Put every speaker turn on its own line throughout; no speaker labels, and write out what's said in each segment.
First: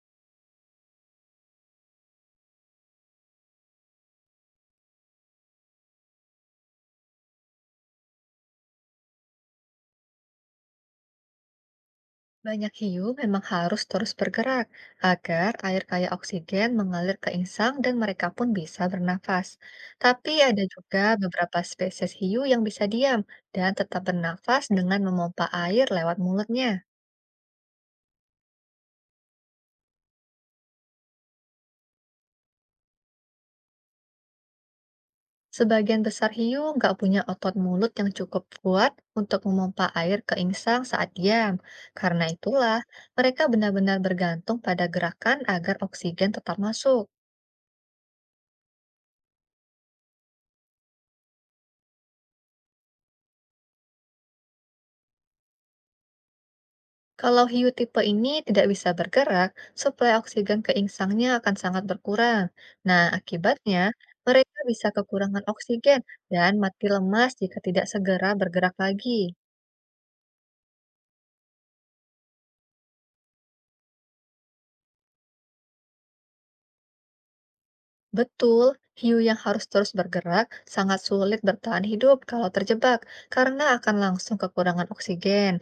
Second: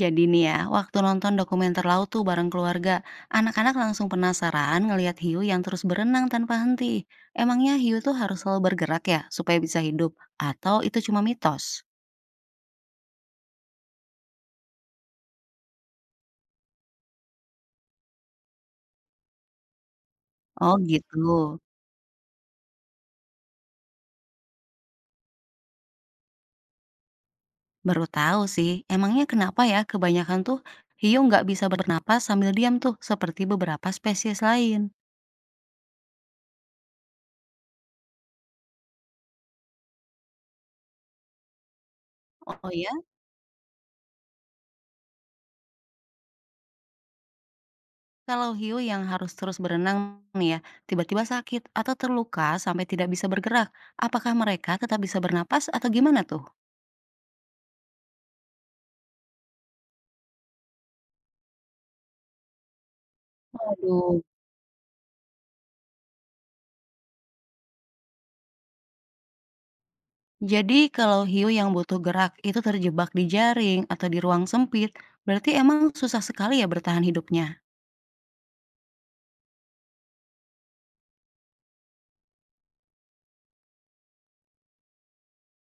Jadi nih ya, waktu nonton dokumenter laut tuh bareng keluarga, anak-anak langsung penasaran ngelihat hiu yang terus berenang tanpa henti. Emangnya hiu tuh harus selalu bergerak ya supaya bisa hidup? Atau itu cuma mitos?
Banyak hiu memang harus terus bergerak agar air kaya oksigen mengalir ke insang dan mereka pun bisa bernafas. Tapi ada
Oh
juga
gitu,
beberapa spesies hiu yang bisa diam dan tetap bernafas dengan memompa air lewat mulutnya.
baru tahu sih. Emangnya kenapa ya kebanyakan tuh hiu nggak bisa bernapas sambil diam tuh seperti beberapa spesies lain?
Sebagian besar hiu nggak punya otot mulut yang cukup kuat untuk memompa air ke insang saat diam. Karena
Oh
itulah,
ya,
mereka benar-benar bergantung pada gerakan agar oksigen tetap masuk.
kalau hiu yang harus terus berenang nih ya, tiba-tiba sakit atau terluka sampai tidak bisa bergerak, apakah mereka tetap bisa bernapas atau gimana tuh?
Kalau hiu tipe ini tidak bisa bergerak, suplai oksigen ke insangnya akan sangat berkurang. Nah, akibatnya
Waduh,
mereka bisa kekurangan oksigen dan mati lemas jika tidak segera bergerak lagi.
jadi kalau hiu yang butuh gerak itu terjebak di jaring atau di ruang sempit, berarti emang susah sekali ya bertahan hidupnya,
Betul, hiu yang harus terus bergerak sangat sulit bertahan hidup kalau terjebak karena akan langsung kekurangan oksigen.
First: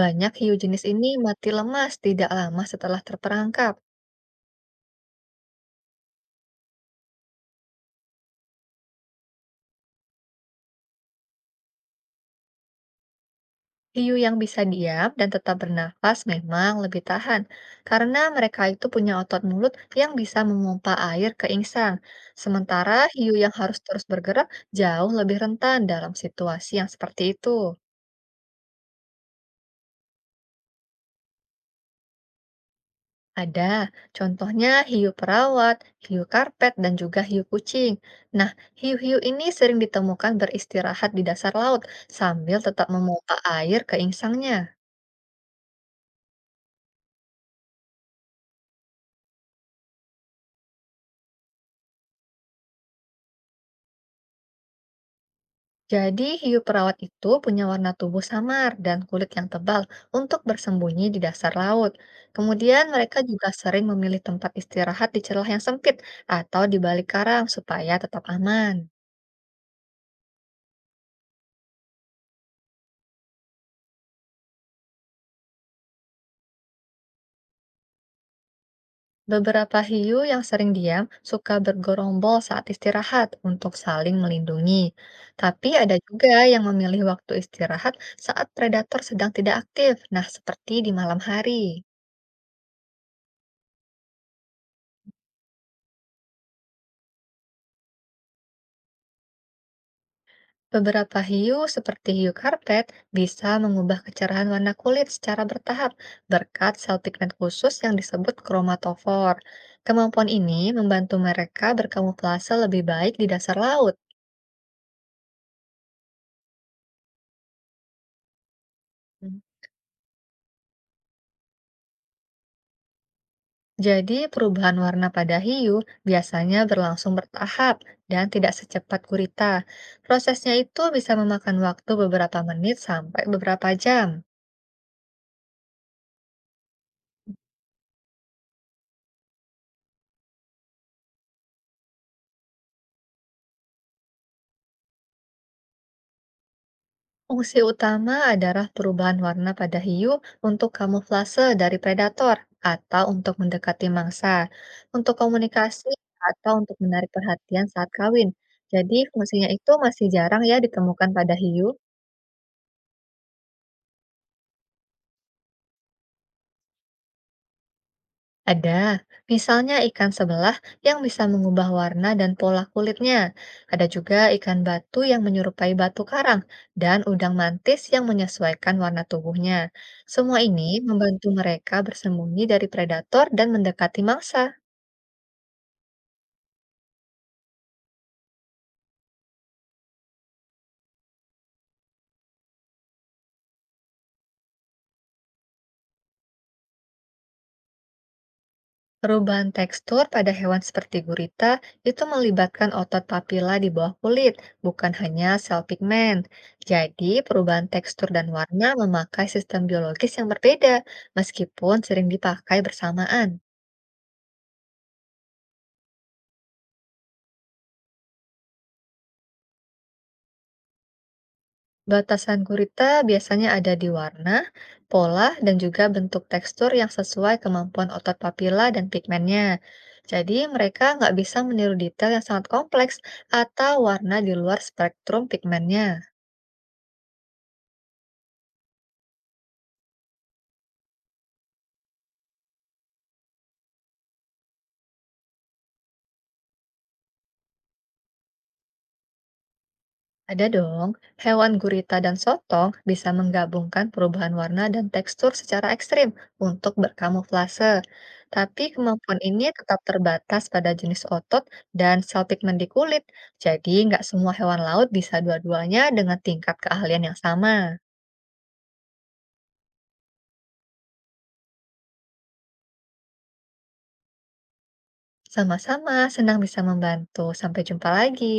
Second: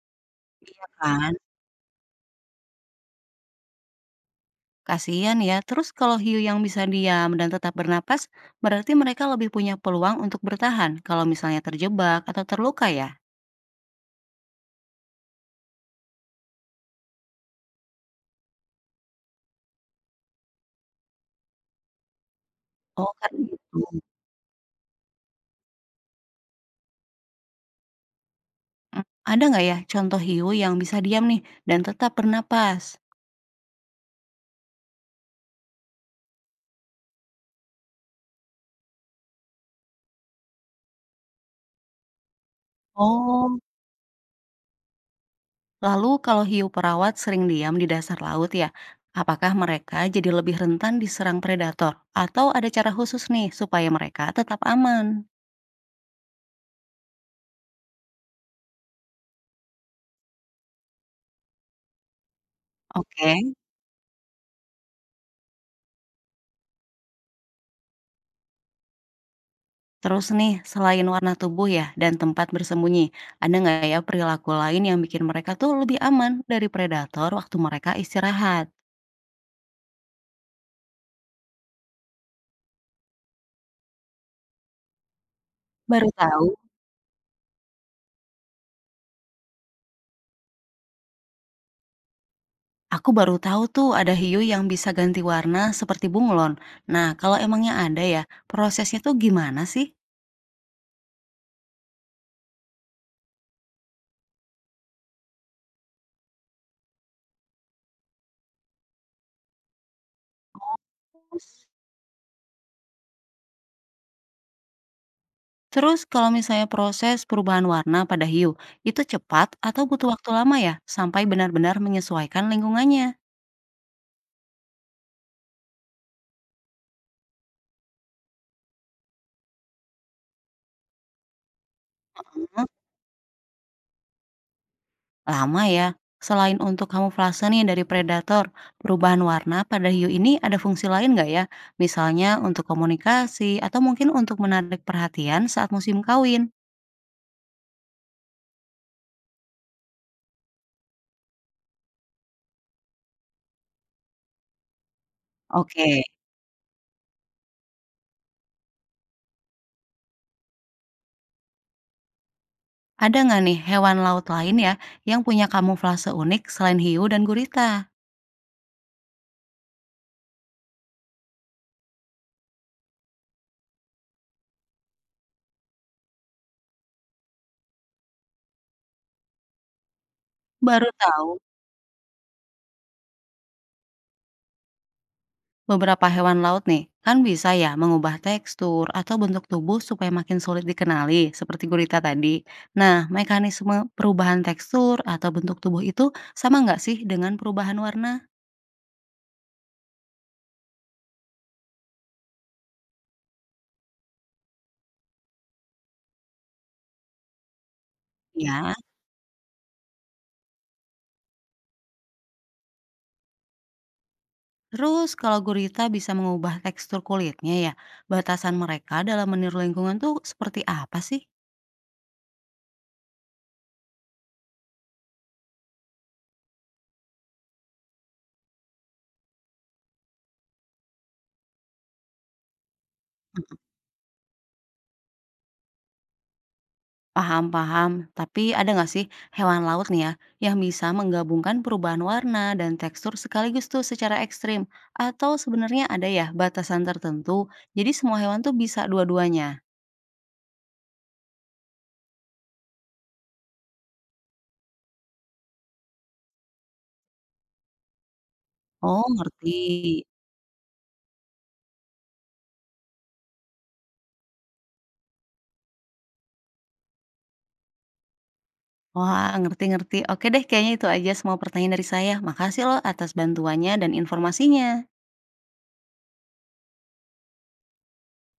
Banyak hiu jenis ini
kan?
mati lemas tidak lama setelah terperangkap.
Kasihan ya. Terus kalau hiu yang bisa diam dan tetap bernapas, berarti mereka lebih punya peluang untuk bertahan kalau misalnya terjebak atau terluka ya.
Hiu yang bisa diam dan tetap bernafas memang lebih tahan, karena mereka itu punya otot mulut yang bisa memompa air ke insang. Sementara
Oh,
hiu
karena
yang harus
gitu.
terus bergerak jauh lebih rentan dalam situasi yang seperti itu.
Mm, ada nggak ya contoh hiu yang bisa diam nih dan tetap bernapas?
Ada, contohnya hiu perawat, hiu karpet, dan juga hiu kucing. Nah, hiu-hiu ini sering ditemukan beristirahat di dasar laut sambil tetap memompa
Oh,
air ke insangnya.
lalu kalau hiu perawat sering diam di dasar laut ya, apakah mereka jadi lebih rentan diserang predator? Atau ada cara khusus nih supaya mereka tetap aman?
Jadi, hiu perawat itu punya warna tubuh samar dan kulit yang tebal untuk bersembunyi di dasar laut. Kemudian, mereka
Oke,
juga sering memilih tempat istirahat di celah yang sempit atau di balik karang supaya tetap aman.
terus nih, selain warna tubuh ya dan tempat bersembunyi, ada nggak ya perilaku lain yang bikin mereka tuh lebih aman dari predator waktu mereka istirahat?
Beberapa hiu yang sering diam suka bergerombol saat istirahat untuk saling melindungi. Tapi ada
Baru
juga
tahu.
yang memilih waktu istirahat saat predator sedang tidak aktif, nah seperti di malam hari.
Aku baru tahu tuh ada hiu yang bisa ganti warna seperti bunglon. Nah, kalau emangnya ada ya, prosesnya tuh gimana
Beberapa hiu seperti hiu karpet bisa mengubah kecerahan warna kulit secara bertahap berkat sel pigmen khusus yang disebut kromatofor. Kemampuan ini membantu mereka
sih?
berkamuflase lebih baik di dasar laut.
Terus kalau misalnya proses perubahan warna pada hiu, itu
Hmm.
cepat atau butuh waktu lama ya sampai benar-benar menyesuaikan lingkungannya?
Jadi, perubahan warna pada hiu biasanya berlangsung bertahap dan tidak secepat gurita. Prosesnya itu bisa memakan waktu beberapa
Hmm,
menit sampai beberapa jam.
lama ya. Selain untuk kamuflase nih dari predator, perubahan warna pada hiu ini ada fungsi lain nggak ya? Misalnya untuk komunikasi atau mungkin untuk menarik perhatian saat musim kawin.
Fungsi utama adalah perubahan warna pada hiu untuk kamuflase dari predator atau untuk mendekati mangsa, untuk
Oke,
komunikasi atau untuk menarik perhatian saat kawin. Jadi fungsinya itu masih jarang ya ditemukan pada hiu.
ada nggak nih hewan laut lain ya yang punya kamuflase unik selain hiu dan gurita?
Ada, misalnya ikan sebelah yang bisa mengubah warna dan pola kulitnya. Ada juga ikan batu yang menyerupai batu karang dan udang mantis yang menyesuaikan warna tubuhnya. Semua ini
Baru
membantu
tahu.
mereka bersembunyi dari predator dan mendekati mangsa.
Beberapa hewan laut nih, kan bisa ya mengubah tekstur atau bentuk tubuh supaya makin sulit dikenali, seperti gurita tadi. Nah, mekanisme perubahan tekstur atau bentuk tubuh itu sama nggak sih dengan perubahan warna?
Perubahan tekstur pada hewan seperti gurita itu melibatkan otot papila di bawah kulit, bukan hanya sel pigmen. Jadi, perubahan tekstur dan warna
Ya.
memakai sistem biologis yang berbeda, meskipun sering dipakai bersamaan.
Terus kalau gurita bisa mengubah tekstur kulitnya ya, batasan mereka dalam meniru lingkungan tuh seperti apa sih?
Batasan gurita biasanya ada di warna, pola, dan juga bentuk tekstur yang sesuai kemampuan otot papila dan pigmennya. Jadi, mereka nggak bisa meniru detail yang sangat kompleks atau warna di luar spektrum pigmennya.
Paham, paham. Tapi ada nggak sih hewan laut nih ya yang bisa menggabungkan perubahan warna dan tekstur sekaligus tuh secara ekstrim? Atau sebenarnya ada ya batasan tertentu? Jadi semua hewan tuh bisa dua-duanya.
Ada dong, hewan gurita dan sotong bisa menggabungkan perubahan warna dan tekstur secara ekstrim untuk berkamuflase. Tapi
Oh,
kemampuan ini
ngerti.
tetap terbatas pada jenis otot dan sel pigmen di kulit. Jadi nggak semua hewan laut bisa dua-duanya dengan tingkat keahlian yang sama.
Wah, ngerti-ngerti. Oke deh, kayaknya itu aja semua pertanyaan dari saya. Makasih loh atas bantuannya dan informasinya.
Sama-sama, senang bisa membantu. Sampai jumpa lagi.